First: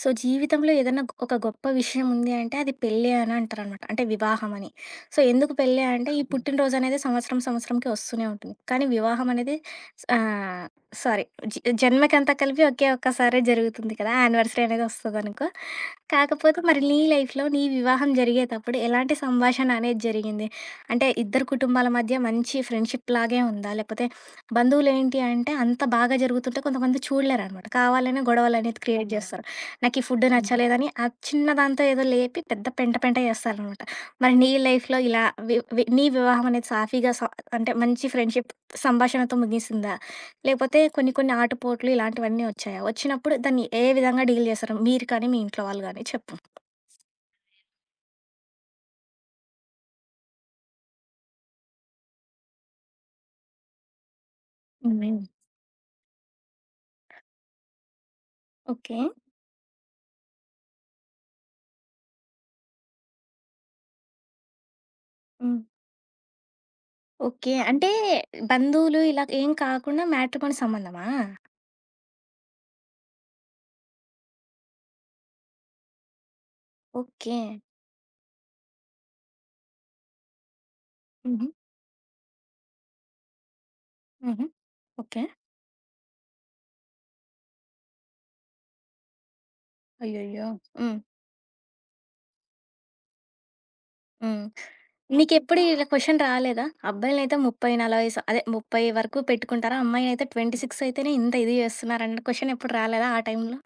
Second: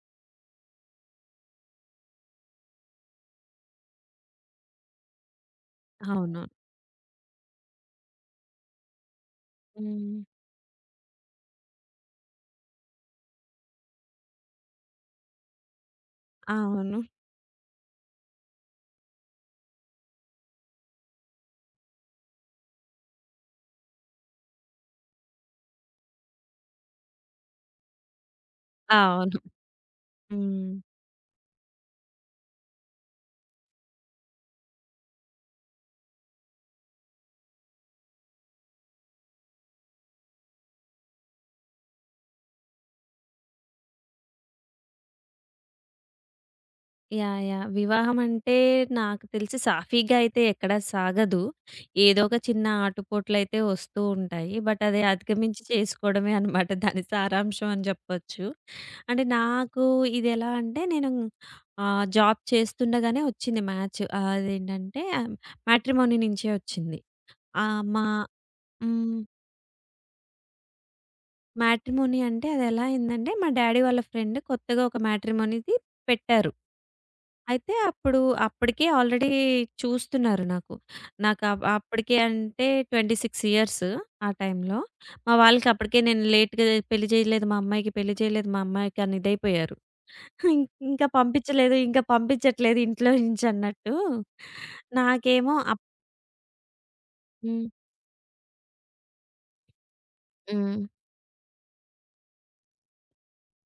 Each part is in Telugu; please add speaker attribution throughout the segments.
Speaker 1: సో, జీవితంలో ఏదైనా ఒక గొప్ప విషయం ఉంది అంటే అది పెళ్ళే అని అంటారనమాట. అంటే వివాహం అని. సో, ఎందుకు పెళ్ళి అంటే ఈ
Speaker 2: అవును.
Speaker 1: పుట్టినరోజు అనేది సంవత్సరం సంవత్సరంకి వస్తూనే ఉంటుంది. కానీ వివాహం అనేది స్
Speaker 2: హ్మ్.
Speaker 1: ఆహ్, సారీ జ జన్మకంతా కలిపి ఒకే ఒక్కసారే జరుగుతుంది కదా! యానివర్సరీ అనేది వస్తదనుకో. కాకపోతే మరి నీ
Speaker 2: అవును.
Speaker 1: లైఫ్‌లో నీ వివాహం జరిగేతప్పుడు ఎలాంటి సంభాషణ అనేది జరిగింది? అంటే ఇద్దరు కుటుంబాల మధ్య మంచి ఫ్రెండ్‌షిప్ లాగే ఉందా? లేకపోతే బంధువులేంటి అంటే అంత బాగా జరుగుతుంటే కొంతమంది చూడలేరనమాట. కావాలనే గొడవలనేది క్రియేట్ అవునా!
Speaker 2: అవును.
Speaker 1: చేస్తారు. నాకు ఈ ఫుడ్
Speaker 2: హ్మ్.
Speaker 1: నచ్చలేదని ఆ చిన్న దాంతో ఏదో లేపి పెద్ద పెంట పెంట చేస్తారనమాట. మరి నీ లైఫ్‌లో ఇలా వి వి నీ వివాహం అనేది సాఫీగా, అంటే మంచి ఫ్రెండ్‌షిప్ సంభాషణతో ముగిసిందా? లేకపోతే కొన్ని కొన్ని ఆటుపోట్లు ఇలాంటివన్నీ వచ్చాయా? వచ్చినప్పుడు దాన్ని ఏ విధంగా డీల్ చేశారు? మీరు కానీ, మీ ఇంట్లో వాళ్ళు గాని చెప్పు.
Speaker 2: యాహ్! యాహ్! వివాహం అంటే నాకు తెలిసి సాఫీగా అయితే ఎక్కడ సాగదు. ఏదో ఒక చిన్న ఆటుపోట్లయితే వస్తూ ఉంటాయి. బట్ అది
Speaker 1: హ్మ్.
Speaker 2: అధిగమించి చేసుకోవడమే అనమాట దాని సారాంశం అని చెప్పొచ్చు.
Speaker 1: ఓకే.
Speaker 2: అంటే నాకు ఇదెలా అంటే నేను జాబ్ చేస్తుండగానే వచ్చింది మ్యాచ్. అదేంటంటే
Speaker 1: హ్మ్.
Speaker 2: మ్యాట్రిమోనీ నుంచే వచ్చింది.
Speaker 1: ఓకే.
Speaker 2: ఆహ్,
Speaker 1: అంటే
Speaker 2: మా
Speaker 1: బంధువులు
Speaker 2: హ్మ్.
Speaker 1: ఇలా ఏం కాకుండా మ్యాట్రిమోనీ సంబంధమా?
Speaker 2: మ్యాట్రిమోనీ అంటే అదెలా అయిందంటే, మా డ్యాడీ వాళ్ళ ఫ్రెండ్ కొత్తగా ఒక మ్యాట్రిమోనీది పెట్టారు.
Speaker 1: ఓకే.
Speaker 2: అయితే అప్పుడు అప్పటికే ఆల్రెడీ చూస్తున్నారు నాకు. నాకు
Speaker 1: హుహు.
Speaker 2: అప్పటికే అంటే 26 ఇయర్స్ ఆ
Speaker 1: హుహు.
Speaker 2: టైంలో.
Speaker 1: ఓకే.
Speaker 2: మా వాళ్ళకి అప్పటికే నేను లేట్‌గా పెళ్లి చేయలేదు మా అమ్మాయికి, పెళ్లి చేయలేదు మా అమ్మాయికి అని ఇదైపోయారు.
Speaker 1: అయ్యయ్యో!
Speaker 2: ఇం
Speaker 1: హ్మ్.
Speaker 2: ఇంకా పంపించలేదు, ఇంకా పంపించట్లేదు ఇంట్లో నుంచి అన్నట్టు.
Speaker 1: హ్మ్.
Speaker 2: నాకేమో
Speaker 1: నీకెప్పుడు
Speaker 2: అప్
Speaker 1: ఇలా క్వెషన్ రాలేదా? అబ్బాయిలనైతే
Speaker 2: హ్మ్.
Speaker 1: 30, 40 స్ అదే 30 వరకు పెట్టుకుంటారు. అమ్మాయిలనైతే
Speaker 2: హ్మ్.
Speaker 1: 26 అయితేనే ఇంత ఇది చేస్తున్నారన్న క్వెషన్ ఎప్పుడు రాలేదా ఆ టైంలో?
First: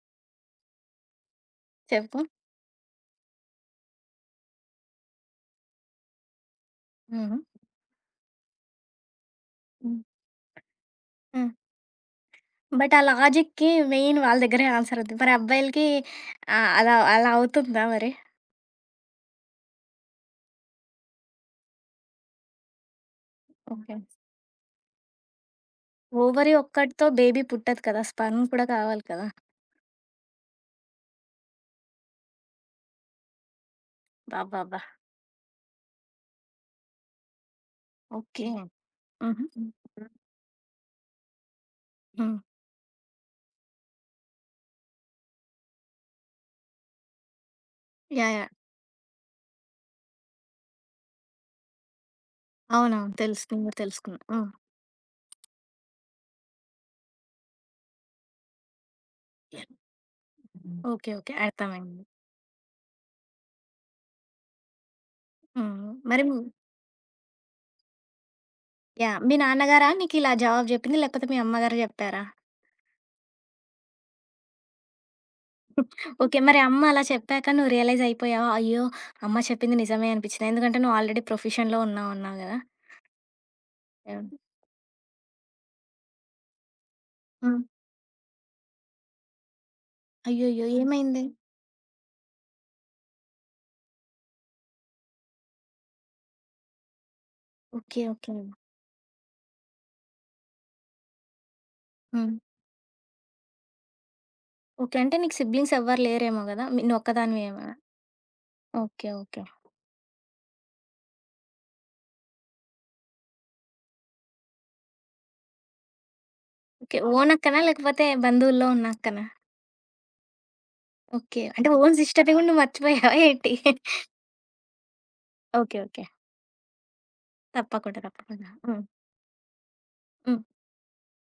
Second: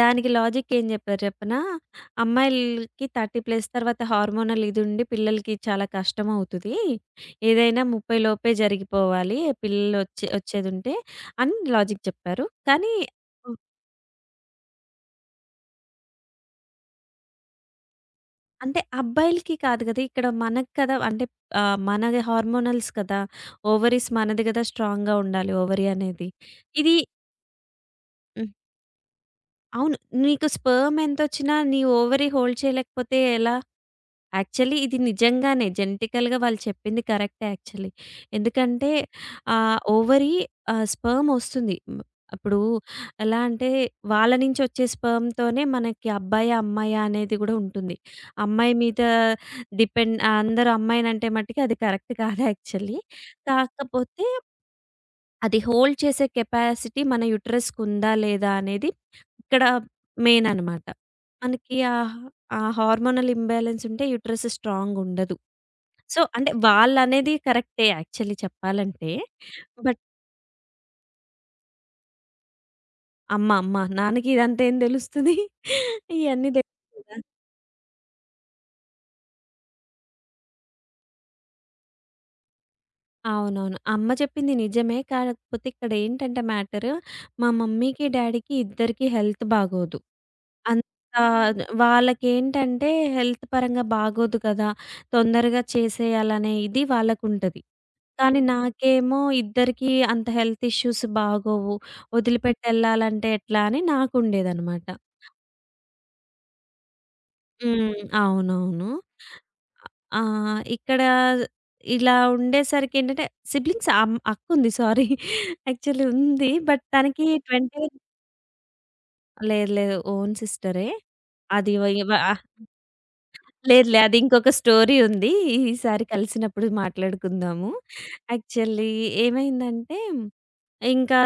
Speaker 2: దానికి లాజిక్ ఏం జెప్పారు జెప్పనా?
Speaker 1: చెప్పు.
Speaker 2: అమ్మాయిలకి 30 ప్లస్ తర్వాత హార్మోనల్ ఇది ఉండి పిల్లలకి చాలా కష్టమవుతది.
Speaker 1: హుహు.
Speaker 2: ఏదైనా 30 లోపే జరిగిపోవాలి.
Speaker 1: హ్మ్.
Speaker 2: పిల్లలొచ్చే వచ్చేదుంటే
Speaker 1: హ్మ్.
Speaker 2: అని లాజిక్ చెప్పారు. కానీ
Speaker 1: బట్ ఆ
Speaker 2: హ్మ్.
Speaker 1: లాజిక్‌కి మెయిన్ వాళ్ళ దగ్గరే ఆన్సర్ ఉంది. మరి అబ్బాయిలకి అలా అలా అవుతుందా మరి?
Speaker 2: అంటే అబ్బాయిలకి కాదు గదా! ఇక్కడ మనకు కదా! అంటే మనది హార్మోనల్స్ కదా!
Speaker 1: ఓకే.
Speaker 2: ఓవరీస్ మనది గదా! స్ట్రాంగ్‌గా ఉండాలి ఓవరీ అనేది.
Speaker 1: ఓవరీ
Speaker 2: ఇది
Speaker 1: ఒక్కటితో బేబీ పుట్టదు కదా! స్పర్మ్
Speaker 2: హ్మ్.
Speaker 1: కూడా కావాలి కదా!
Speaker 2: అవును. నీకు స్పెర్మ్ ఎంతొచ్చినా నీ ఓవరీ హోల్డ్ చేయలేకపోతే ఎలా? యాక్చువల్లీ
Speaker 1: అబ్బబ్బా!
Speaker 2: ఇది నిజంగానే జెనెటికల్‌గా వాళ్ళు చెప్పింది కరెక్టే యాక్చువల్లీ.
Speaker 1: ఓకే. హ్మ్.
Speaker 2: ఎందుకంటే
Speaker 1: హుహు. హ్మ్. హ్మ్.
Speaker 2: ఓవరీ స్పెర్మ్ ఒస్తుంది. హ్మ్.
Speaker 1: హ్మ్.
Speaker 2: అప్పుడు ఎలా అంటే వాళ్ళ నుంచి ఒచ్చే స్పెర్మ్‌తోనే మనకి అబ్బాయా? అమ్మాయా? అనేది గూడా ఉంటుంది.
Speaker 1: యాహ్! యాహ్!
Speaker 2: అమ్మాయి మీద డిపెండ్ అందరూ అమ్మాయినంటే మట్టికి అది కరెక్ట్ కాదు యాక్చువల్లీ.
Speaker 1: అవునవును. తెలుసు. నేను కూడా తెలుసుకున్నా.
Speaker 2: కాకపోతే
Speaker 1: ఆ!
Speaker 2: అది హోల్డ్ చేసే కెపాసిటీ మన యూటరస్‌కుందా? లేదా? అనేది ఇక్కడ మెయిన్
Speaker 1: హ్మ్.
Speaker 2: అనమాట.
Speaker 1: ఓకే. ఓకే.
Speaker 2: మనకి
Speaker 1: అర్థమైంది.
Speaker 2: ఆ హార్మోనల్ ఇంబాలెన్స్ ఉంటే యూటరస్ స్ట్రాంగుండదు.
Speaker 1: హ్మ్.
Speaker 2: సో,
Speaker 1: మరి
Speaker 2: అంటే వాళ్ళనేది కరెక్టే యాక్చువల్లీ చెప్పాలంటే.
Speaker 1: యాహ్! మీ నాన్నగారా
Speaker 2: బట్
Speaker 1: నీకిలా జవాబు జెప్పింది? లేకపోతే మీ అమ్మగారు జెప్పారా?
Speaker 2: అమ్మ నాన్నకి ఇదంతా ఏం తెలుస్తది?
Speaker 1: ఓకే.
Speaker 2: ఇయన్నీ
Speaker 1: మరి అమ్మ
Speaker 2: తెలుసు
Speaker 1: అలా
Speaker 2: కదా!
Speaker 1: చెప్పాక నువ్వు రియలైజ్ అయిపోయావా? అయ్యో! అమ్మ చెప్పింది నిజమే అనిపిచ్చిందా? ఎందుకంటే నువ్వు ఆల్రెడీ ప్రొఫెషన్‌లో ఉన్నావు అన్నావు గదా!
Speaker 2: అవునవును. అమ్మ
Speaker 1: యాహ్!
Speaker 2: చెప్పింది నిజమే. కాకపోతే ఇక్కడేంటంటే మ్యాటర్ మా
Speaker 1: హ్మ్.
Speaker 2: మమ్మీకి, డ్యాడీకి ఇద్దరికీ హెల్త్ బాగోదు.
Speaker 1: అయ్యయ్యో!
Speaker 2: అంత
Speaker 1: ఏమైంది?
Speaker 2: వాళ్ళకేంటంటే హెల్త్ పరంగా బాగోదు కదా! తొందరగా చేసేయాలనే ఇది వాళ్ళకుంటది.
Speaker 1: ఓకే. ఓకే.
Speaker 2: కానీ నాకేమో ఇద్దరికీ అంత హెల్త్ ఇష్యూస్ బాగోవు.
Speaker 1: హ్మ్.
Speaker 2: వదిలిపెట్టెళ్ళాలంటే ఎట్లా అని నాకుండేదనమాట.
Speaker 1: ఓకే. అంటే నీకు సిబ్లింగ్స్ ఎవ్వరు లేరేమో గదా! మీ నువ్వొక్కదానివేమో.
Speaker 2: హ్మ్. అవునవును.
Speaker 1: ఓకే. ఓకే.
Speaker 2: ఆ! ఇక్కడ ఇలా ఉండేసరికేంటంటే సిబ్లింగ్స్ అమ్ అక్కుంది సారీ. యాక్చువల్లీ ఉంది. But
Speaker 1: okay.
Speaker 2: తనకి
Speaker 1: ఓన్
Speaker 2: 20
Speaker 1: అక్కనా? లేకపోతే బంధువుల్లో ఉన్న అక్కనా?
Speaker 2: లేదు లేదు. ఓన్ సిస్టరే.
Speaker 1: ఓకే. అంటే
Speaker 2: అది వ
Speaker 1: ఓన్
Speaker 2: ఇవ
Speaker 1: సిస్టర్‌ని
Speaker 2: ఆహ్,
Speaker 1: గూడా నువ్వు మర్చిపోయావా ఏంటి?
Speaker 2: లేదులే అది ఇంకొక స్టోరీ ఉంది.
Speaker 1: ఓకే.
Speaker 2: ఈసారి
Speaker 1: ఓకే.
Speaker 2: కలిసినప్పుడు మాట్లాడుకుందాము.
Speaker 1: తప్పకుండా. తప్పకుండా. హ్మ్.
Speaker 2: యాక్చువల్లీ ఏమైందంటే
Speaker 1: హ్మ్.
Speaker 2: ఇంకా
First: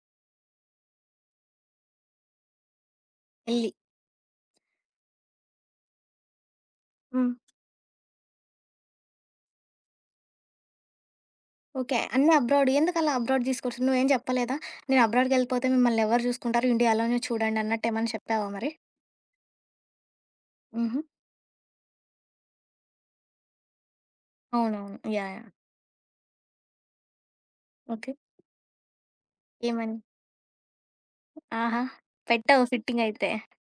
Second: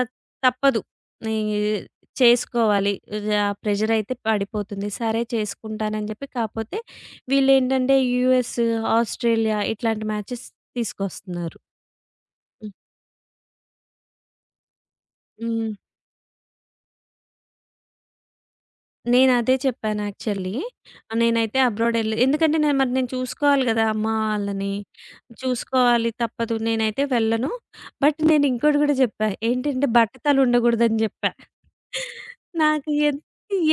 Speaker 2: తప్పదు. ఈ చేసుకోవాలి. ఆ
Speaker 1: ఎల్లి.
Speaker 2: ప్రెషరయితే పడిపోతుంది. సరే చేసుకుంటానని జెప్పి కాపోతే
Speaker 1: హ్మ్.
Speaker 2: వీళ్ళేంటంటే యూఎస్, ఆస్ట్రేలియా ఇట్లాంటి మ్యాచెస్ తీసుకొస్తున్నారు.
Speaker 1: ఓకే. అన్నీ
Speaker 2: హ్మ్.
Speaker 1: అబ్రాడ్. ఎందుకలా అబ్రాడ్ తీసుకొచ్చారు? నువ్వేం చెప్పలేదా? నేను అబ్రాడ్‌కెళ్ళిపోతే
Speaker 2: హ్మ్.
Speaker 1: మిమ్మల్నెవరు చూసుకుంటారు? ఇండియాలోనే చూడండి అన్నట్టేమన్నా చెప్పావా మరి?
Speaker 2: నేనదే చెప్పాను యాక్చువల్లీ.
Speaker 1: హుహు.
Speaker 2: నేనైతే అబ్రాడ్ ఎళ్ళి ఎందుకంటే నేను మరి నేను చూసుకోవాలి గదా! అమ్మ వాళ్ళని.
Speaker 1: అవునవును. యాహ్! యాహ్!
Speaker 2: చూసుకోవాలి తప్పదు. నేనైతే వెళ్ళను.
Speaker 1: ఓకే.
Speaker 2: బట్ నేను ఇంకోటి గూడా జెప్పా. ఏంటంటే
Speaker 1: ఏమని?
Speaker 2: బట్టతలు ఉండగూడదని జెప్పా.
Speaker 1: ఆహా! పెట్టావు
Speaker 2: నాకు ఎన్
Speaker 1: ఫిట్టింగయితే.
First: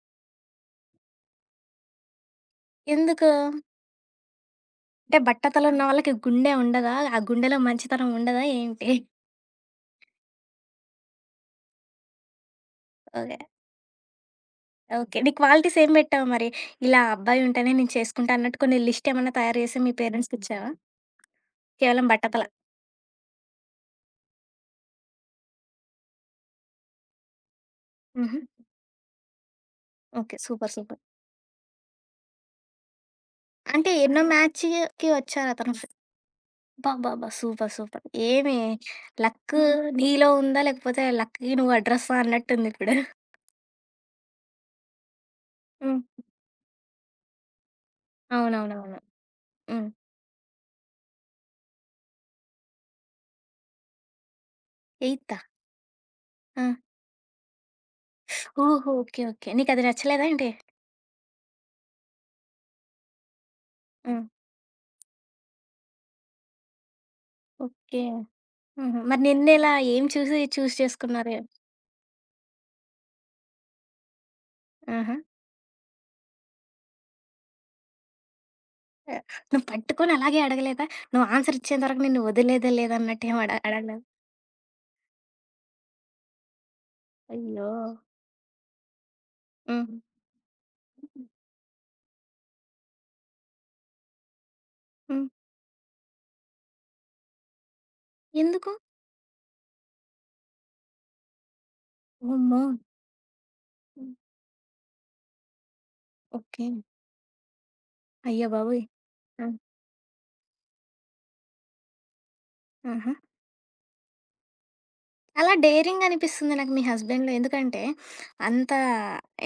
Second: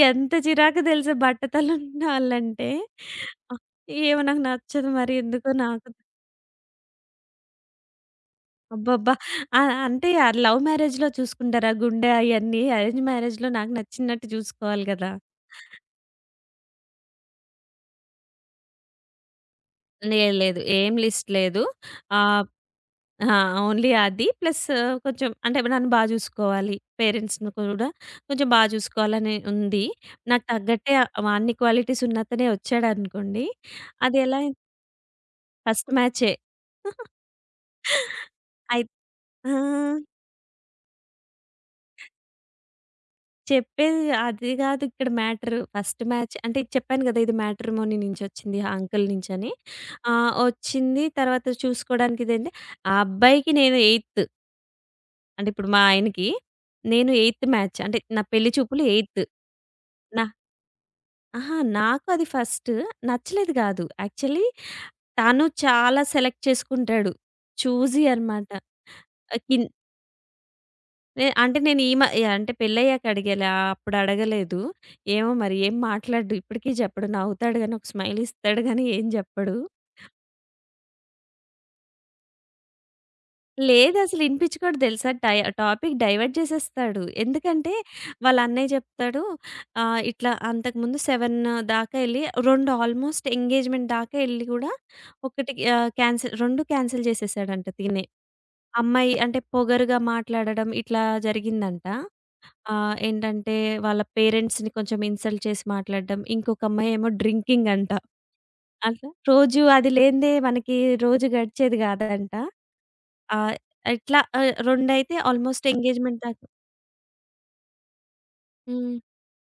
Speaker 2: ఎంత చిరాకు తెలుసా బట్టతలున్నోళ్ళంటే.
Speaker 1: ఎందుకు?
Speaker 2: ఆహ్, ఏమో నాకు నచ్చదు మరి
Speaker 1: అంటే
Speaker 2: ఎందుకో
Speaker 1: బట్టతల ఉన్న
Speaker 2: నాకు.
Speaker 1: వాళ్ళకి గుండె ఉండదా? ఆ గుండెలో మంచితనం ఉండదా ఏంటి?
Speaker 2: అబ్బబ్బా! ఆ! అంటే ఆ లవ్ మ్యారేజ్‌లో చూసుకుంటారు. ఆ గుండె అయన్నీ అరేంజ్
Speaker 1: ఓకే.
Speaker 2: మ్యారేజ్‌లో నాకు నచ్చినట్టు చూసుకోవాలి గదా!
Speaker 1: ఓకే. నీ క్వాలిటీస్ ఏం పెట్టావు మరి? ఇలా అబ్బాయి ఉంటేనే నేను చేసుకుంటా అన్నట్టు కొన్ని లిస్ట్ ఏమన్నా తయారు చేసి మీ
Speaker 2: లేదు లేదు.
Speaker 1: పేరెంట్స్‌కిచ్చావా?
Speaker 2: ఏం లిస్ట్ లేదు.
Speaker 1: కేవలం బట్టతల.
Speaker 2: ఆహ్, ఆ! ఓన్లీ అది ప్లస్ కొంచెం అంటే నన్ను బా చూసుకోవాలి. పేరెంట్స్‌ని కూడా
Speaker 1: హుహు.
Speaker 2: కొంచెం బా చూసుకోవాలని ఉంది.
Speaker 1: ఓకే.
Speaker 2: నాకు
Speaker 1: సూపర్.
Speaker 2: తగ్గట్టే
Speaker 1: సూపర్.
Speaker 2: ఆ అన్ని క్వాలిటీస్ ఉన్న అతనే వచ్చాడనుకోండి.
Speaker 1: అంటే
Speaker 2: అది
Speaker 1: ఎన్నో
Speaker 2: ఎలా
Speaker 1: మ్యాచ్‌కి వచ్చారతను?
Speaker 2: ఫస్ట్ మ్యాచే.
Speaker 1: అబ్బబ్బబ్బా! సూపర్. సూపర్. ఏమి
Speaker 2: అయి ఆ!
Speaker 1: లక్కు నీలో ఉందా? లేకపోతే లక్‌కి నువ్వు అడ్రస్సా అన్నట్టుందిప్పుడు.
Speaker 2: చెప్పేది అది గాదు ఇక్కడ మ్యాటరు. ఫస్ట్
Speaker 1: హ్మ్.
Speaker 2: మ్యాచ్ అంటే చెప్పాను గదా! ఇది మ్యాట్రిమోనీ నుంచొచ్చింది. ఆ
Speaker 1: అవునవునవును.
Speaker 2: అంకుల్ నుంచని.
Speaker 1: హ్మ్.
Speaker 2: వచ్చింది తర్వాత చూసుకోవడానికి ఇదండి. ఆ అబ్బాయికి నేను ఎయిత్.
Speaker 1: ఎయితా?
Speaker 2: అంటే ఇప్పుడు మా ఆయనకి
Speaker 1: ఆ!
Speaker 2: నేను ఎయిత్ మ్యాచ్. అంటే నా పెళ్లి చూపులు
Speaker 1: ఓహో!
Speaker 2: ఎయిత్.
Speaker 1: ఓకే. ఓకే. నీకది
Speaker 2: నా
Speaker 1: నచ్చలేదా ఏంటి?
Speaker 2: అహా! నాకు అది ఫస్ట్ నచ్చలేదు గాదు.
Speaker 1: హ్మ్.
Speaker 2: యాక్చువల్లీ తను చాలా సెలెక్ట్ చేసుకుంటాడు. చూసీ
Speaker 1: ఓకే.
Speaker 2: అనమాట.
Speaker 1: హుహు. మరి
Speaker 2: ఆహ్, కిన్
Speaker 1: నిన్నెలా ఏం చూసి చూజ్
Speaker 2: నే
Speaker 1: చేసుకున్నారు?
Speaker 2: అంటే నేను ఈ మ ఏ అంటే పెళ్ళయ్యాక అడిగాలే. అప్పుడు అడగలేదు.
Speaker 1: ఆహా!
Speaker 2: ఏమో మరి ఏం మాట్లాడడు. ఇప్పటికీ చెప్పడు. నవ్వుతాడు గానీ, ఒక స్మైల్ ఇస్తాడు గానీ, ఏం
Speaker 1: ఆహ్,
Speaker 2: చెప్పడు.
Speaker 1: నువ్వు పట్టుకొని అలాగే అడగలేదా? నువ్వు ఆన్సర్ ఇచ్చేంత వరకు నిన్ను వదిలేదే లేదన్నట్టేం అడగలేదా?
Speaker 2: లేదసలు ఇనిపించుకోడు తెలుసా? టాపిక్ డైవర్ట్ చేసేస్తాడు.
Speaker 1: అయ్యో!
Speaker 2: ఎందుకంటే, వాళ్ళ అన్నయ్య చెప్తాడు
Speaker 1: హ్మ్.
Speaker 2: ఇట్లా అంతకుముందు 7 దాకా ఎళ్లి 2 ఆల్మోస్ట్ ఎంగేజ్‌మెంట్ దాకా ఎళ్లి కూడా
Speaker 1: హ్మ్.
Speaker 2: ఒకటి ఆహ్, క్యాన్సిల్ 2 క్యాన్సిల్ చేసేసాడంట తినే.
Speaker 1: ఎందుకు?
Speaker 2: అమ్మాయి అంటే పొగరుగా మాట్లాడడం ఇట్లా జరిగిందంట.
Speaker 1: వామ్మో!
Speaker 2: ఆ! ఏంటంటే వాళ్ళ
Speaker 1: హ్మ్.
Speaker 2: పేరెంట్స్‌ని కొంచెం ఇన్సల్ట్ చేసి మాట్లాడడం. ఇంకొక
Speaker 1: ఓకే.
Speaker 2: అమ్మాయేమో డ్రింకింగ్ అంట.
Speaker 1: అయ్య బాబోయ్!
Speaker 2: అట్లా
Speaker 1: ఆ!
Speaker 2: రోజు అది లేనిదే మనకి రోజు గడిచేది కాదంట.
Speaker 1: ఆహా!
Speaker 2: ఆహ్, 2 అయితే
Speaker 1: చాలా
Speaker 2: ఆల్‌మోస్ట్
Speaker 1: డేరింగ్
Speaker 2: ఎంగేజ్‌మెంట్ దాకా
Speaker 1: అనిపిస్తుంది నాకు మీ హస్బెండ్‌లో. ఎందుకంటే, అంత
Speaker 2: హ్మ్.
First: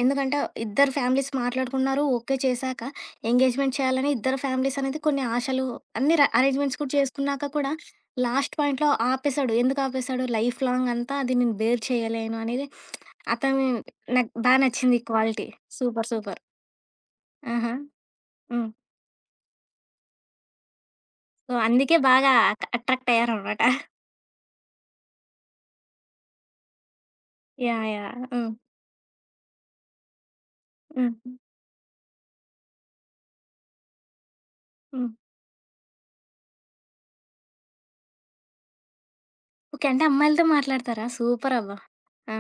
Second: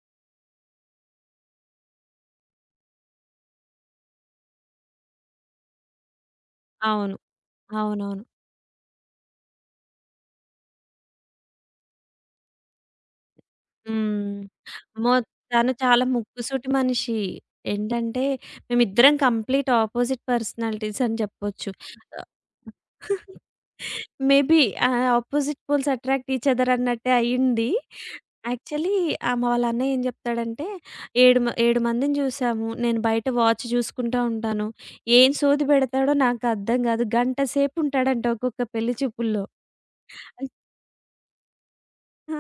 Speaker 1: ఎందుకంటే, ఇద్దరు ఫ్యామిలీస్ మాట్లాడుకున్నారు, ఓకే చేశాక, ఎంగేజ్‌మెంట్ చేయాలని ఇద్దరు ఫ్యామిలీస్ అనేది కొన్ని ఆశలు అన్ని ర అరేంజ్‌మెంట్స్ కూడా
Speaker 2: అవును.
Speaker 1: చేసుకున్నాక కూడా,
Speaker 2: అవునవును.
Speaker 1: లాస్ట్ పాయింట్‌లో ఆపేశాడు. ఎందుకు ఆపేశాడు? లైఫ్ లాంగ్ అంతా అది నేను బేర్ చేయలేను అనేది అతని నాకు
Speaker 2: హ్మ్.
Speaker 1: బా నచ్చింది ఈ
Speaker 2: అమ్మో!
Speaker 1: క్వాలిటీ.
Speaker 2: తను చాలా
Speaker 1: సూపర్! సూపర్!
Speaker 2: ముక్కుసూటి మనిషి.
Speaker 1: ఆహా!
Speaker 2: ఏంటంటే
Speaker 1: హ్మ్.
Speaker 2: మేమిద్దరం కంప్లీట్ అపోజిట్ పర్సనాలిటీస్ అని
Speaker 1: సో,
Speaker 2: చెప్పొచ్చు.
Speaker 1: అందుకే బాగా అట్రాక్ట్ అయ్యారనమాట.
Speaker 2: Maybe opposite poles attract each other అన్నట్టే అయ్యింది.
Speaker 1: యాహ్! యాహ్! హ్మ్.
Speaker 2: యాక్చువల్లీ మా వాళ్ళ అన్నయ్య ఏం చెప్తాడంటే,
Speaker 1: హ్మ్.
Speaker 2: "ఏడు మ 7 మందిని చూసాము. నేను బయట వాచ్ చూసుకుంటా ఉంటాను.
Speaker 1: హ్మ్.
Speaker 2: ఏం సోది పెడతాడో నాకు అర్థం కాదు. గంట సేపు ఉంటాడంట ఒక్కొక్క పెళ్లి చూపుల్లో."
Speaker 1: ఓకే. అంటే అమ్మాయిలతో మాట్లాడతారా? సూపరబ్బా! ఆ!
Speaker 2: ఆ!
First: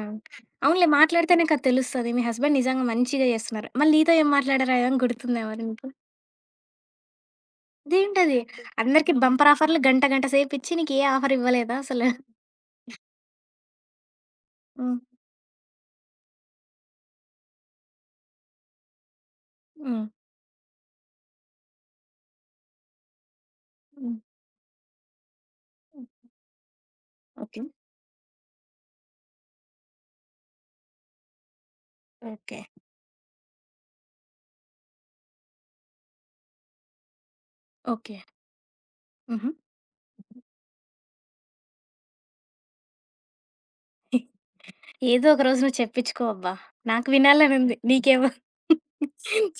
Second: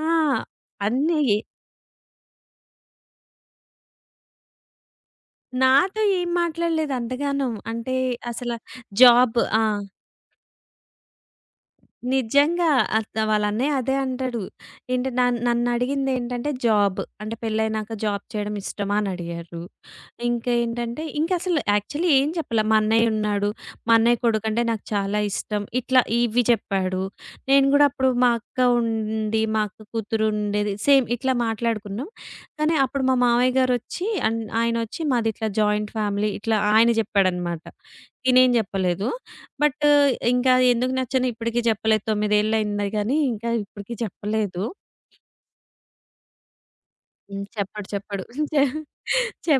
Speaker 1: అవునులే
Speaker 2: అన్నయ్యే.
Speaker 1: మాట్లాడితేనే కదా తెలుస్తది. మీ హస్బెండ్ నిజంగా మంచిగా చేస్తున్నారు. మళ్ళీ నీతో ఏం మాట్లాడారా ఏమైనా గుర్తుందా మరి నీకు?
Speaker 2: నాతో ఏం మాట్లాడలేదు అంతగానం. అంటే
Speaker 1: ఇదేంటది?
Speaker 2: అసల
Speaker 1: అందరికి
Speaker 2: జాబ్
Speaker 1: బంపర్
Speaker 2: ఆ!
Speaker 1: ఆఫర్‌లు గంట, గంట సేపిచ్చి నీకు ఏ ఆఫర్ ఇవ్వలేదా అసలు?
Speaker 2: నిజంగా అత్త వాళ్ళ అన్నయ్య అదే అంటాడు.
Speaker 1: హ్మ్.
Speaker 2: ఏంటి నన్నడిగిందేంటంటే, "జాబ్ అంటే పెళ్ళైనాక జాబ్ చేయడం ఇష్టమా?" అని అడిగారు.
Speaker 1: హ్మ్.
Speaker 2: ఇంకా ఏంటంటే ఇంకసలు యాక్చువల్లీ ఏం చెప్పలే. మా అన్నయ్య ఉన్నాడు. మా
Speaker 1: హ్మ్.
Speaker 2: అన్నయ్య కొడుకంటే నాకు చాలా ఇష్టం. ఇట్లా
Speaker 1: హ్మ్.
Speaker 2: ఇవి చెప్పాడు.
Speaker 1: ఓకే.
Speaker 2: నేను గూడా అప్పుడు మా అక్క ఉండి, మా అక్క కూతురు ఉండేది. సేమ్ ఇట్లా మాట్లాడుకున్నాం.
Speaker 1: ఓకే.
Speaker 2: కానీ అప్పుడు మా మామయ్య గారొచ్చి ఆయనొచ్చి మాది ఇట్లా జాయింట్ ఫ్యామిలీ ఇట్లా ఆయన చెప్పాడనమాట.
Speaker 1: ఓకే.
Speaker 2: నేనేం చెప్పలేదు.
Speaker 1: హుహు.
Speaker 2: బట్ ఇంకా ఎందుకు నచ్చనో ఇప్పటికి చెప్పలేదు. 9 ఏళ్లయింది గానీ ఇంకా ఇప్పటికి చెప్పలేదు.
Speaker 1: ఏదో ఒక రోజు నువ్వు చెప్పించుకో అబ్బా! నాకు
Speaker 2: హ్మ్.
Speaker 1: వినాలనుంది.
Speaker 2: చెప్పడు. చెప్పడు.
Speaker 1: నీకేమో
Speaker 2: చె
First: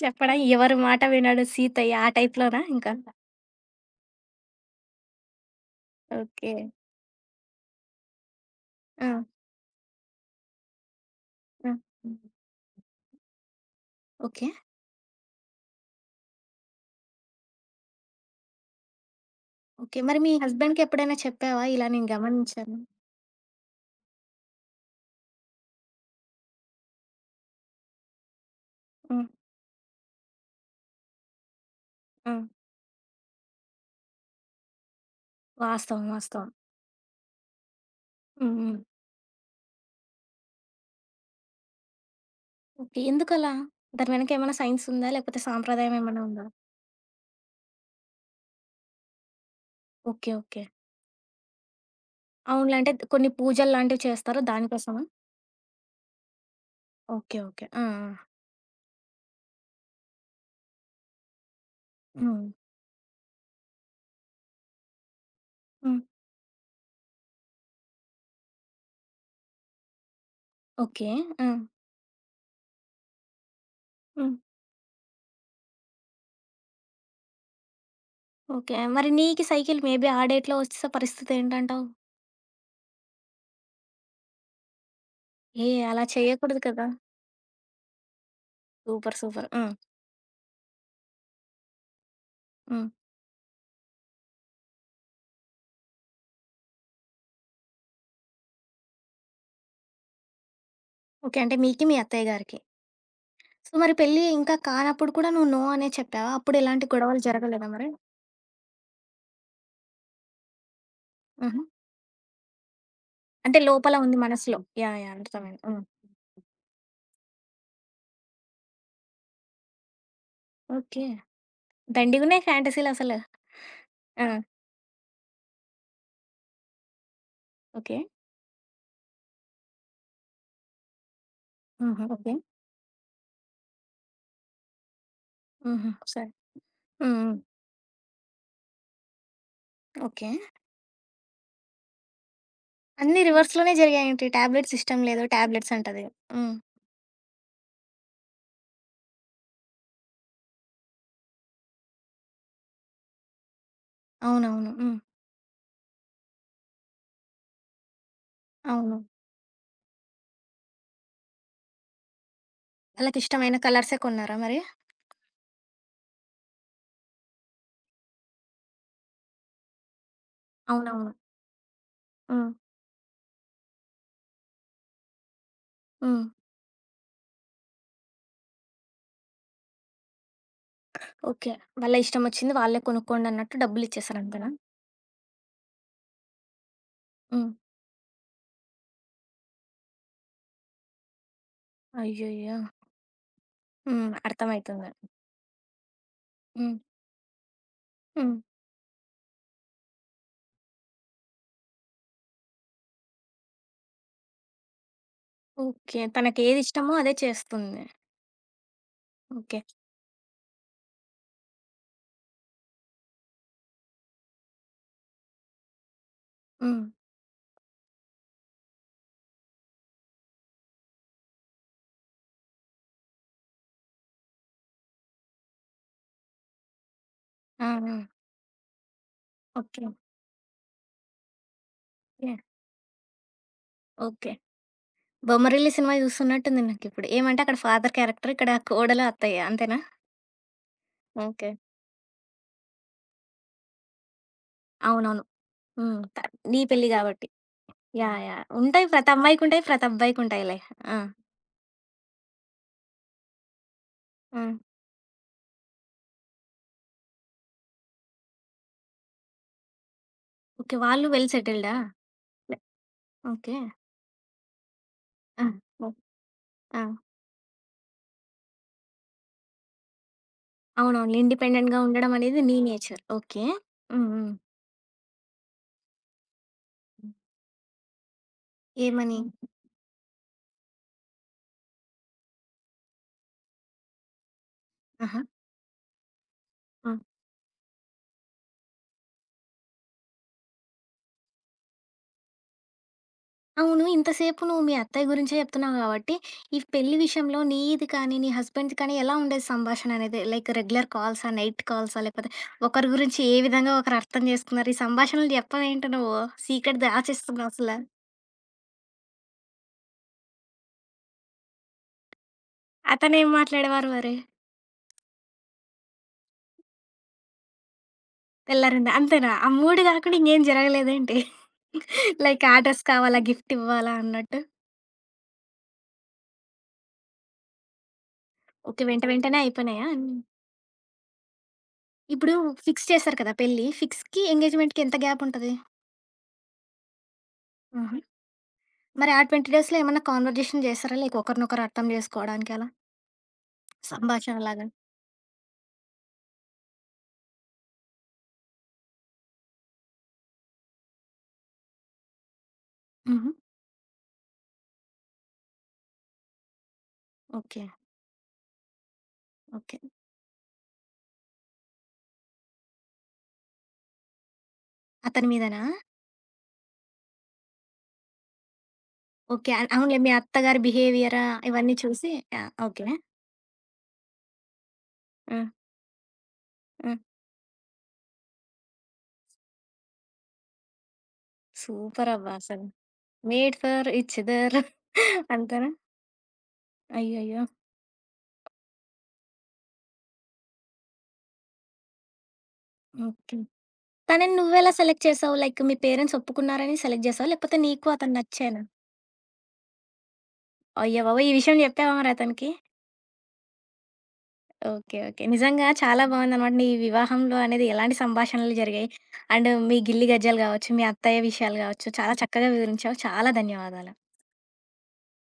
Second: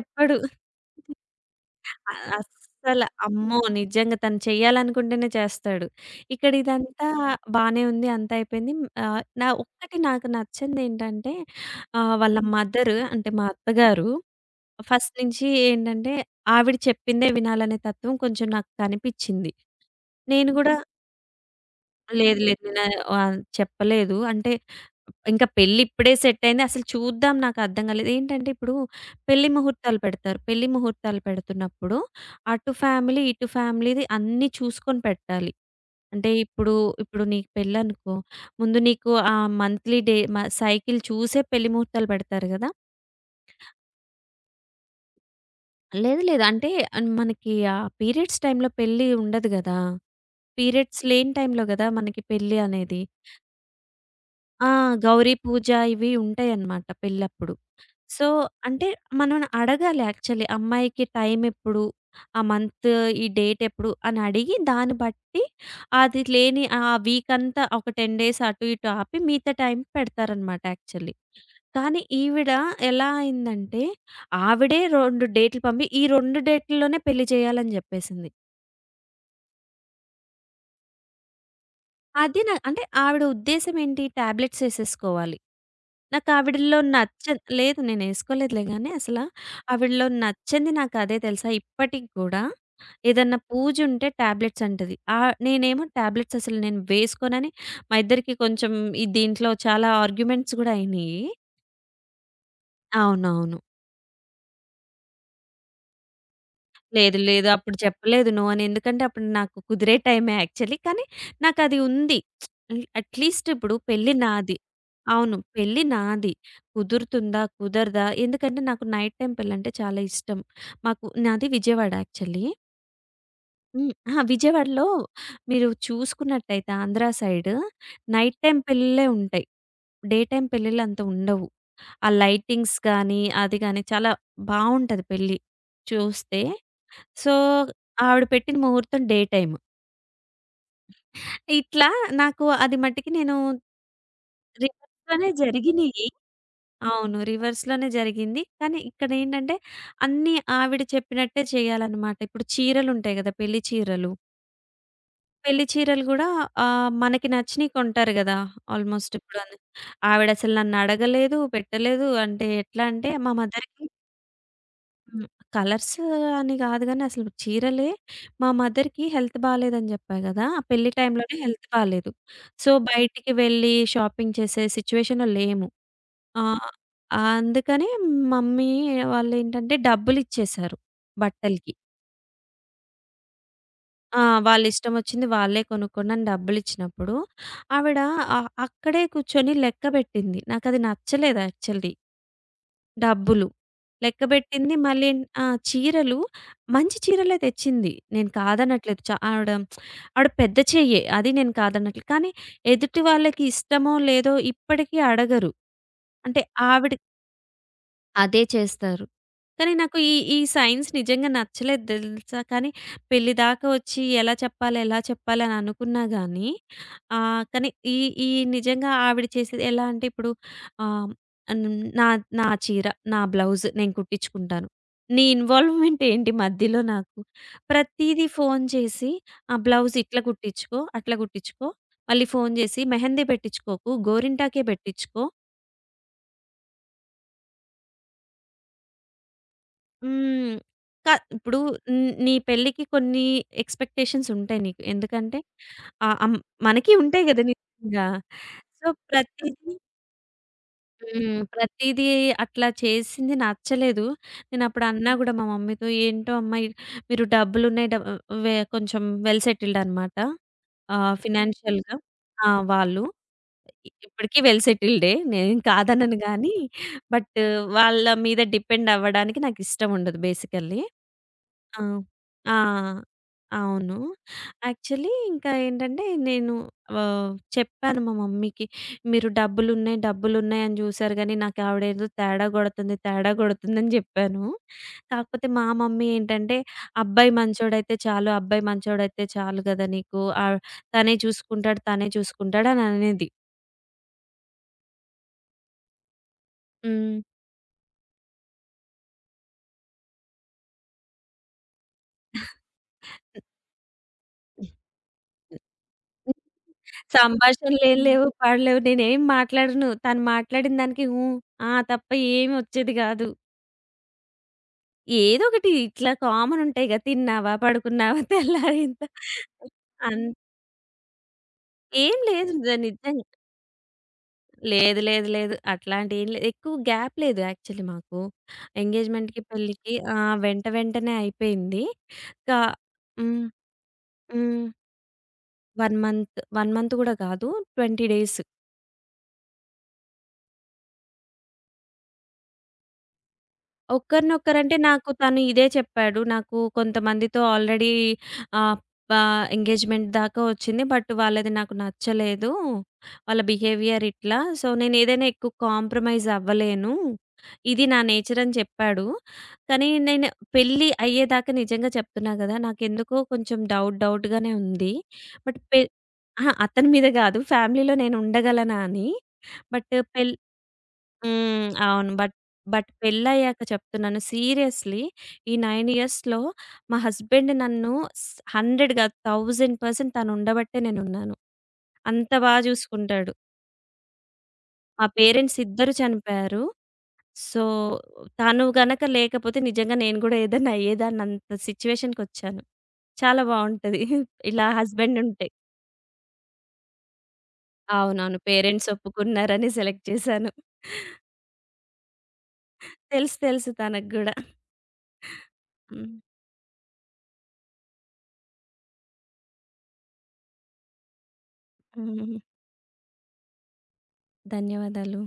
Speaker 1: చెప్పడా? ఎవరి మాట వినడు సీతయ్య ఆ టైప్‌లోనా ఇంకా?
Speaker 2: అస్సల అమ్మో! నిజంగా తను చేయాలనుకుంటేనే చేస్తాడు. ఇక్కడ
Speaker 1: ఓకే.
Speaker 2: ఇదంతా బానే ఉంది. అంతా అయిపోయింది.
Speaker 1: ఆ!
Speaker 2: నా ఒక్కటి నాకు నచ్చిందేంటంటే
Speaker 1: ఆ!
Speaker 2: వాళ్ళ మదర్ అంటే మా అత్తగారు
Speaker 1: ఓకే.
Speaker 2: ఫస్ట్ నుంచి ఏంటంటే ఆవిడ చెప్పిందే వినాలనే తత్వం కొంచెం నాకు కనిపిచ్చింది.
Speaker 1: ఓకే. మరి మీ
Speaker 2: నేను గూడా
Speaker 1: హస్బెండ్‌కి ఎప్పుడైనా చెప్పావా? ఇలా నేను
Speaker 2: లేదు. లేదు.
Speaker 1: గమనించాను.
Speaker 2: నేను చెప్పలేదు. అంటే ఇంకా పెళ్లి ఇప్పుడే సెట్ అయింది. అసలు చూద్దాం నాకు అర్థం కాలేదు. ఏంటంటే ఇప్పుడు
Speaker 1: హ్మ్.
Speaker 2: పెళ్లి ముహూర్తాలు పెడతారు. పెళ్లి ముహూర్తాలు పెడుతున్నప్పుడు
Speaker 1: హ్మ్.
Speaker 2: అటు ఫ్యామిలీ, ఇటు ఫ్యామిలీది అన్నీ చూసుకొని పెట్టాలి.
Speaker 1: వాస్తవం.
Speaker 2: అంటే
Speaker 1: వాస్తవం.
Speaker 2: ఇప్పుడు, ఇప్పుడు నీకు పెళ్ళనుకో
Speaker 1: హ్మ్. హ్మ్.
Speaker 2: ముందు నీకు ఆ మంత్లీ డే మ సైకిల్ చూసే పెళ్లి ముహూర్తాలు పెడతారు గదా!
Speaker 1: ఓకే. ఎందుకలా? దాని వెనక ఏమైనా సైన్స్ ఉందా? లేకపోతే సాంప్రదాయం
Speaker 2: లేదు.
Speaker 1: ఏమైనా
Speaker 2: లేదు.
Speaker 1: ఉందా?
Speaker 2: అంటే మనకి ఆ పీరియడ్స్ టైమ్‌లో పెళ్లి ఉండదు గదా!
Speaker 1: ఓకే. ఓకే.
Speaker 2: పీరియడ్స్ లేని టైమ్‌లో గదా! మనకి పెళ్లి
Speaker 1: అవునులే. అంటే
Speaker 2: అనేది.
Speaker 1: కొన్ని పూజలు లాంటివి చేస్తారు
Speaker 2: ఆ!
Speaker 1: దానికోసమా?
Speaker 2: గౌరీ పూజ ఇవి ఉంటాయన్నమాట
Speaker 1: ఓకే.
Speaker 2: పెళ్ళప్పుడు.
Speaker 1: ఓకే. ఆ! ఆ!
Speaker 2: సో, అంటే మనం అడగాలి యాక్చువల్లీ. అమ్మాయికి టైమ్ ఎప్పుడు? ఆ
Speaker 1: హ్మ్.
Speaker 2: మంత్ ఈ డేట్ ఎప్పుడు? అని అడిగి దాన్ని బట్టి
Speaker 1: హ్మ్.
Speaker 2: అది లేని ఆ వీకంతా ఒక 10 డేస్ అటు ఇటు ఆపి మిగతా టైం పెడతారనమాట
Speaker 1: ఓకే.
Speaker 2: యాక్చువల్లీ.
Speaker 1: ఆ!
Speaker 2: కానీ ఈవిడ ఎలా అయిందంటే
Speaker 1: హ్మ్.
Speaker 2: ఆవిడే 2 డేట్లు పంపి, ఈ 2 డేట్‌ల్లోనే పెళ్లి చేయాలని చెప్పేసింది.
Speaker 1: ఓకే. మరి నీకి సైకిల్ మేబీ ఆ డేట్‌లో వచ్చేసే పరిస్థితి ఏంటంటావు?
Speaker 2: అదే నా అంటే ఆవిడ ఉద్దేశ్యం ఏంటి? టాబ్లెట్స్ ఏసేసుకోవాలి.
Speaker 1: ఏ అలా చేయకూడదు
Speaker 2: నాకావిడలో
Speaker 1: కదా!
Speaker 2: నచ్చ లేదు నేనేసుకోలేదులే గానీ
Speaker 1: సూపర్.
Speaker 2: అసల.
Speaker 1: సూపర్. ఆ!
Speaker 2: ఆవిడలో నచ్చింది నాకదే తెలుసా? ఇప్పటికి గూడా
Speaker 1: హ్మ్.
Speaker 2: ఏదన్నా పూజుంటే టాబ్లెట్స్ అంటది. నేనేమో టాబ్లెట్స్ అసలు నేను వేసుకోనని మా ఇద్దరికి కొంచెం ఈ దీంట్లో చాలా ఆర్గ్యుమెంట్స్ గూడా అయినియి.
Speaker 1: ఓకే. అంటే మీకి మీ అత్తయ్య గారికి.
Speaker 2: అవునవును.
Speaker 1: సో, మరి పెళ్లి ఇంకా కానప్పుడు కూడా నువ్వు నో అనే చెప్పావా? అప్పుడు ఎలాంటి
Speaker 2: లేదు.
Speaker 1: గొడవలు
Speaker 2: లేదు.
Speaker 1: జరగలేదా
Speaker 2: అప్పుడు
Speaker 1: మరి?
Speaker 2: చెప్పలేదు నో అని. ఎందుకంటే అప్పుడు నాకు కుదిరే టైమే యాక్చువల్లీ. కానీ
Speaker 1: హుహు.
Speaker 2: నాకది ఉంది. అట్‌లీస్ట్
Speaker 1: అంటే
Speaker 2: ఇప్పుడు
Speaker 1: లోపల
Speaker 2: పెళ్లి
Speaker 1: ఉంది
Speaker 2: నాది.
Speaker 1: మనసులో. యాహ్! యాహ్!
Speaker 2: అవును.
Speaker 1: అర్థమైంది.
Speaker 2: పెళ్లి
Speaker 1: హ్మ్.
Speaker 2: నాది. కుదురుతుందా? కుదరదా? ఎందుకంటే నాకు నైట్ టైమ్ పెళ్ళంటే చాలా ఇష్టం.
Speaker 1: ఓకే.
Speaker 2: మాకు నాది విజయవాడ
Speaker 1: దండిగున్నాయి
Speaker 2: యాక్చువల్లీ.
Speaker 1: ఫ్యాంటసీలసలు.
Speaker 2: హ్మ్. అహా!
Speaker 1: ఆ!
Speaker 2: విజయవాడలో మీరు చూసుకున్నట్టయితే Andhra side
Speaker 1: okay.
Speaker 2: Night time పెళ్ళిళ్ళే ఉంటాయి. డే టైమ్ పెళ్ళిళ్ళు అంత ఉండవు.
Speaker 1: హుహు.
Speaker 2: ఆ
Speaker 1: ఓకే.
Speaker 2: లైటింగ్స్ గానీ, అది గానీ చాలా బావుంటది పెళ్లి
Speaker 1: హుహు. సరే.
Speaker 2: చూస్తే.
Speaker 1: హ్మ్.
Speaker 2: సో,
Speaker 1: హ్మ్.
Speaker 2: ఆవిడ పెట్టిన ముహూర్తం డే టైమ్.
Speaker 1: ఓకే.
Speaker 2: ఇట్లా నాకు అది మట్టికి
Speaker 1: అన్నీ
Speaker 2: నేను
Speaker 1: రివర్స్‌లోనే జరిగాయేంటి? టాబ్లెట్స్ ఇష్టం లేదు.
Speaker 2: రివర్స్‌లోనే
Speaker 1: టాబ్లెట్స్ అంటది.
Speaker 2: జరిగినియి.
Speaker 1: హ్మ్.
Speaker 2: అవును. రివర్స్‌లోనే జరిగింది. కానీ ఇక్కడేంటంటే అన్నీ ఆవిడ చెప్పినట్టే చేయాలనమాట. ఇప్పుడు చీరలుంటాయి గదా! పెళ్లి చీరలు.
Speaker 1: అవునవును. హ్మ్.
Speaker 2: పెళ్లి చీరలు గూడా మనకి నచ్చినియి కొంటారు గదా!
Speaker 1: అవును.
Speaker 2: ఆల్‌మోస్ట్ ఇప్పుడు ఆవిడసలు నన్నడగలేదు, పెట్టలేదు. అంటే ఎట్లా అంటే మా
Speaker 1: వాళ్ళకిష్టమైన
Speaker 2: మదర్‌కి
Speaker 1: కలర్సే కొన్నారా మరి?
Speaker 2: హ్మ్. కలర్స్ అని గాదు గానీ అసలు చీరలే మా మదర్‌కి హెల్త్ బాలేదని జెప్పా గదా! ఆ పెళ్లి
Speaker 1: అవునవును.
Speaker 2: టైంలోనే హెల్త్ బాలేదు.
Speaker 1: హ్మ్.
Speaker 2: సో, బయటికి వెళ్ళి షాపింగ్ చేసే సిచ్యువేషన్‌లో లేము.
Speaker 1: హ్మ్.
Speaker 2: ఆహ్, అందుకని మమ్మీ వాళ్ళేంటంటే డబ్బులిచ్చేశారు
Speaker 1: ఓకే.
Speaker 2: బట్టలకి.
Speaker 1: వాళ్ళ ఇష్టమొచ్చింది వాళ్ళే కొనుక్కోండన్నట్టు డబ్బులిచ్చేసారు
Speaker 2: ఆ!
Speaker 1: అంతేనా?
Speaker 2: వాళ్ళిష్టమొచ్చింది వాళ్ళే కొనుక్కోండి అని డబ్బులిచ్చినప్పుడు
Speaker 1: హ్మ్.
Speaker 2: ఆవిడ అ అక్కడే కూర్చొని లెక్క బెట్టింది. నాకది నచ్చలేదు యాక్చువల్లీ.
Speaker 1: అయ్యయ్యో!
Speaker 2: డబ్బులు.
Speaker 1: హ్మ్.
Speaker 2: లెక్కబెట్టింది
Speaker 1: అర్థమైతుంది.
Speaker 2: మళ్ళీ ఆ! చీరలు
Speaker 1: హ్మ్.
Speaker 2: మంచి చీరలే తెచ్చింది. నేను
Speaker 1: హ్మ్.
Speaker 2: కాదనట్లేదు. ఆవిడ ఆవిడ పెద్ద చెయ్యే. అది నేను కాదనట్లేదు. కానీ ఎదుటి వాళ్ళకి ఇష్టమో లేదో ఇప్పటికీ అడగరు.
Speaker 1: ఓకే.
Speaker 2: అంటే ఆవిడ
Speaker 1: తనకేదిష్టమో అదే చేస్తుంది.
Speaker 2: అదే చేస్తారు.
Speaker 1: ఓకే.
Speaker 2: కానీ నాకు ఈ సైన్స్ నిజంగా నచ్చలేదు తెలుసా! కానీ పెళ్లి దాకా వచ్చి ఎలా చెప్పాలి, ఎలా చెప్పాలి అని అనుకున్నా గానీ,
Speaker 1: హ్మ్.
Speaker 2: ఆహ్, కానీ ఈ, ఈ నిజంగా ఆవిడ చేసేది ఎలా అంటే ఇప్పుడు ఆహ్, అన్ నా, నా చీర, నా బ్లౌజ్ నేను కుట్టించుకుంటాను. నీ ఇన్వాల్వ్‌మెంట్ ఏంటి మధ్యలో నాకు?
Speaker 1: ఆ! ఆ!
Speaker 2: ప్రతీదీ ఫోను చేసి ఆ
Speaker 1: ఓకే.
Speaker 2: బ్లౌజ్ ఇట్లా కుట్టించుకో, అట్లా కుట్టించుకో, మళ్ళీ
Speaker 1: ఓకే.
Speaker 2: ఫోను చేసి మెహందీ పెట్టించుకోకు,
Speaker 1: ఓకే.
Speaker 2: గోరింటాకే పెట్టించుకో
Speaker 1: బొమ్మరిల్లు సినిమా చూస్తున్నట్టుంది నాకిప్పుడు. ఏమంటే అక్కడ ఫాదర్ క్యారెక్టర్, ఇక్కడ కోడలు, అత్తయ్య అంతేనా?
Speaker 2: హ్మ్. క
Speaker 1: ఓకే.
Speaker 2: ఇప్పుడు హ్మ్, నీ పెళ్ళికి కొన్ని ఎక్స్‌పెక్టేషన్స్ ఉంటాయి నీకు.
Speaker 1: అవునవును.
Speaker 2: ఎందుకంటే
Speaker 1: హ్మ్.
Speaker 2: ఆహ్, అం
Speaker 1: నీ పెళ్లి
Speaker 2: మనకి ఉంటాయి
Speaker 1: గాబట్టి.
Speaker 2: గదా! నిజంగా.
Speaker 1: యాహ్! యాహ్!
Speaker 2: సో,
Speaker 1: ఉంటాయి. ప్రతి అమ్మాయికుంటాయి.
Speaker 2: ప్రతీదీ
Speaker 1: ప్రతి అబ్బాయికుంటాయిలే. ఆ!
Speaker 2: హ్మ్. ప్రతీదీ అట్లా చేసింది నచ్చలేదు.
Speaker 1: ఆ!
Speaker 2: నేనప్పుడు అన్నా గూడా మా మమ్మీతో, "ఏంటో అమ్మా! ఇ మీరు డబ్బులున్నాయి డ వె కొంచెం వెల్ సెటిల్డ్ అనమాట
Speaker 1: ఓకే. వాళ్ళు వెల్ సెటిల్డా?
Speaker 2: ఫినాన్షియల్‌గా." ఆ!
Speaker 1: లే
Speaker 2: వాళ్ళు.
Speaker 1: ఓకే.
Speaker 2: ఇప్పటికి వెల్ సెటిల్డే.
Speaker 1: ఆ!
Speaker 2: నేను
Speaker 1: ఓ
Speaker 2: కాదనను గానీ,
Speaker 1: ఆ!
Speaker 2: బట్ వాళ్ళ మీద డిపెండ్ అవ్వడానికి నాకిష్టం ఉండదు బేసికల్లీ.
Speaker 1: అవునవునులే. ఇండిపెండెంట్‌గా
Speaker 2: ఆ!
Speaker 1: ఉండడం అనేది నీ
Speaker 2: ఆ!
Speaker 1: నేచర్. ఓకే.
Speaker 2: అవును.
Speaker 1: హ్మ్. హ్మ్.
Speaker 2: యాక్చువల్లీ ఇంకా ఏంటంటే, నేను ఆహ్, చెప్పాను మా మమ్మీకి,
Speaker 1: ఏమని?
Speaker 2: "మీరు డబ్బులున్నాయి, డబ్బులున్నాయి అని జూసారు గానీ, నాకావిడేదో తేడా గొడుతుంది, తేడా గొడుతుందని" జెప్పాను.
Speaker 1: ఆహా!
Speaker 2: కాకపోతే మా మమ్మీ ఏంటంటే,
Speaker 1: ఆ!
Speaker 2: " అబ్బాయి మంచోడైతే చాలు గదా! నీకు తనే చూసుకుంటాడు, తనే చూసుకుంటాడు" అని అనేది.
Speaker 1: అవును. ఇంతసేపు నువ్వు మీ అత్తయ్య గురించే చెప్తున్నావు గాబట్టి, ఈ పెళ్లి
Speaker 2: హ్మ్.
Speaker 1: విషయంలో నీది కానీ, నీ హస్బెండ్‌ది కానీ ఎలా ఉండేది సంభాషణ అనేది? లైక్ రెగ్యులర్ కాల్సా? నైట్ కాల్సా? లేకపోతే ఒకరి గురించి ఏ విధంగా ఒకరు అర్థం చేసుకున్నారు? ఈ సంభాషణలు చెప్పవేంటి నువ్వు?
Speaker 2: హ్మ్.
Speaker 1: సీక్రెట్ దాచేస్తున్నావు అసల.
Speaker 2: సంభాషణలేం లేవు, పాడులేవు. నేనేం మాట్లాడను. తను మాట్లాడిన దానికి "హ్మ్. ఆ" తప్ప ఏమి ఒచ్చేది
Speaker 1: అతనేం
Speaker 2: గాదు.
Speaker 1: మాట్లాడేవారు మరి?
Speaker 2: ఏదో ఒకటి ఇట్లా కామన్ ఉంటాయి గదా! తిన్నావా? పడుకున్నావా?
Speaker 1: తెల్లారిందా?
Speaker 2: తెల్లారిందా?
Speaker 1: అంతేనా? ఆ 3 గాకుండా
Speaker 2: అన్
Speaker 1: ఇంగేం జరగలేదేంటి?
Speaker 2: ఏం
Speaker 1: లైక్
Speaker 2: లేదు
Speaker 1: ఆర్డర్స్ కావాలా?
Speaker 2: నిజంగా.
Speaker 1: గిఫ్ట్ ఇవ్వాలా? అన్నట్టు.
Speaker 2: లేదు. అట్లాంటియేం లేదు. ఎక్కువ గ్యాప్ లేదు యాక్చువల్లీ మాకు.
Speaker 1: ఓకే. వెంట వెంటనే
Speaker 2: ఎంగేజ్‌మెంట్‌కి,
Speaker 1: అయిపోయినాయా
Speaker 2: పెళ్ళికి
Speaker 1: అన్నీ?
Speaker 2: ఆ! వెంట వెంటనే అయిపోయింది.
Speaker 1: ఇప్పుడు
Speaker 2: కా
Speaker 1: ఫిక్స్ చేశారు కదా
Speaker 2: హ్మ్.
Speaker 1: పెళ్లి. ఫిక్స్‌కి,
Speaker 2: హ్మ్.
Speaker 1: ఎంగేజ్‌మెంట్‌కి ఎంత గ్యాప్ ఉంటది?
Speaker 2: 1 మంత్, 1 మంత్ గూడా గాదు. 20
Speaker 1: ఆహా!
Speaker 2: డేస్.
Speaker 1: మరి ఆ 20 డేస్‌లో ఏమన్నా కాన్వర్జేషన్ చేసారా? లైక్ ఒకరినొకరు అర్థం జేసుకోవడానికి అలా? సంభాషణలాగా?
Speaker 2: ఒకరినొకరంటే నాకు తను ఇదే చెప్పాడు. నాకు కొంతమందితో ఆల్రెడీ ఆహ్, ప ఎంగేజ్‌మెంట్ దాకా వచ్చింది. బట్ వాళ్ళది నాకు నచ్చలేదు.
Speaker 1: హుహు.
Speaker 2: వాళ్ళ బిహేవియర్ ఇట్లా. సో, నేనేదైనా ఎక్కువ కాంప్రమైజ్ అవ్వలేను.
Speaker 1: ఓకే.
Speaker 2: ఇది నా నేచర్ అని చెప్పాడు.
Speaker 1: ఓకే.
Speaker 2: కానీ నేను పెళ్లి అయ్యేదాకా నిజంగా చెప్తున్నా గదా! నాకెందుకో కొంచెం డౌట్‌గానే ఉంది.
Speaker 1: అతని
Speaker 2: బట్
Speaker 1: మీదేనా?
Speaker 2: పె అహా! అతని మీద గాదు. ఫ్యామిలీలో నేను ఉండగలనా అని.
Speaker 1: ఓకే.
Speaker 2: బట్
Speaker 1: అవునులే మీ
Speaker 2: పెళ్
Speaker 1: అత్తగారి బిహేవియరా
Speaker 2: హ్మ్.
Speaker 1: ఇవన్నీ చూసి
Speaker 2: అవును.
Speaker 1: యాహ్! ఓకే.
Speaker 2: బట్ పెళ్లయ్యాక చెప్తున్నాను సీరియస్‌లీ
Speaker 1: హ్మ్.
Speaker 2: ఈ 9 ఇయర్స్‌లో మా
Speaker 1: హ్మ్.
Speaker 2: హస్బెండ్ నన్ను స్ 100 గాదు 1000% తనుండబట్టే నేనున్నాను. అంత
Speaker 1: సూపరబ్బా!
Speaker 2: బా
Speaker 1: అసలు.
Speaker 2: జూసుకుంటాడు.
Speaker 1: మేడ్ ఫర్ ఈచ్ అదర్
Speaker 2: మా పేరెంట్స్
Speaker 1: అంతేనా?
Speaker 2: ఇద్దరు చనిపోయారు.
Speaker 1: అయ్యయ్యో!
Speaker 2: సో, తను గనక లేకపోతే నిజంగా నేను గూడా ఏదన్నా అయ్యేదాన్నంత సిట్యుయేషన్‌కొచ్చాను.
Speaker 1: ఓకే.
Speaker 2: చాలా బావుంటది.
Speaker 1: తనని
Speaker 2: ఇలా
Speaker 1: నువ్వెలా సెలెక్ట్
Speaker 2: హస్బెండ్
Speaker 1: చేసావు?
Speaker 2: ఉంటే.
Speaker 1: లైక్ మీ పేరెంట్స్ ఒప్పుకున్నారని సెలెక్ట్ జేసావా? లేకపోతే నీకు అతను
Speaker 2: అవునవును.
Speaker 1: నచ్చేనా?
Speaker 2: పేరెంట్స్ ఒప్పుకున్నారని సెలెక్ట్ చేశాను.
Speaker 1: అయ్య బాబోయ్! ఈ విషయం జెప్పావా మరి అతనికి?
Speaker 2: తెలుసు. తెలుసు తనకు గూడా.
Speaker 1: ఓకే. ఓకే. నిజంగా చాలా
Speaker 2: హ్మ్.
Speaker 1: బావుందనమాట. నీ వివాహంలో అనేది ఎలాంటి సంభాషణలు జరిగాయి? అండ్ మీ గిల్లి గజ్జాలు గావచ్చు, మీ అత్తయ్య విషయాలు గావచ్చు చాలా
Speaker 2: హ్మ్.
Speaker 1: చక్కగా వివరించావు. చాలా ధన్యవాదాలు.
Speaker 2: ధన్యవాదాలు.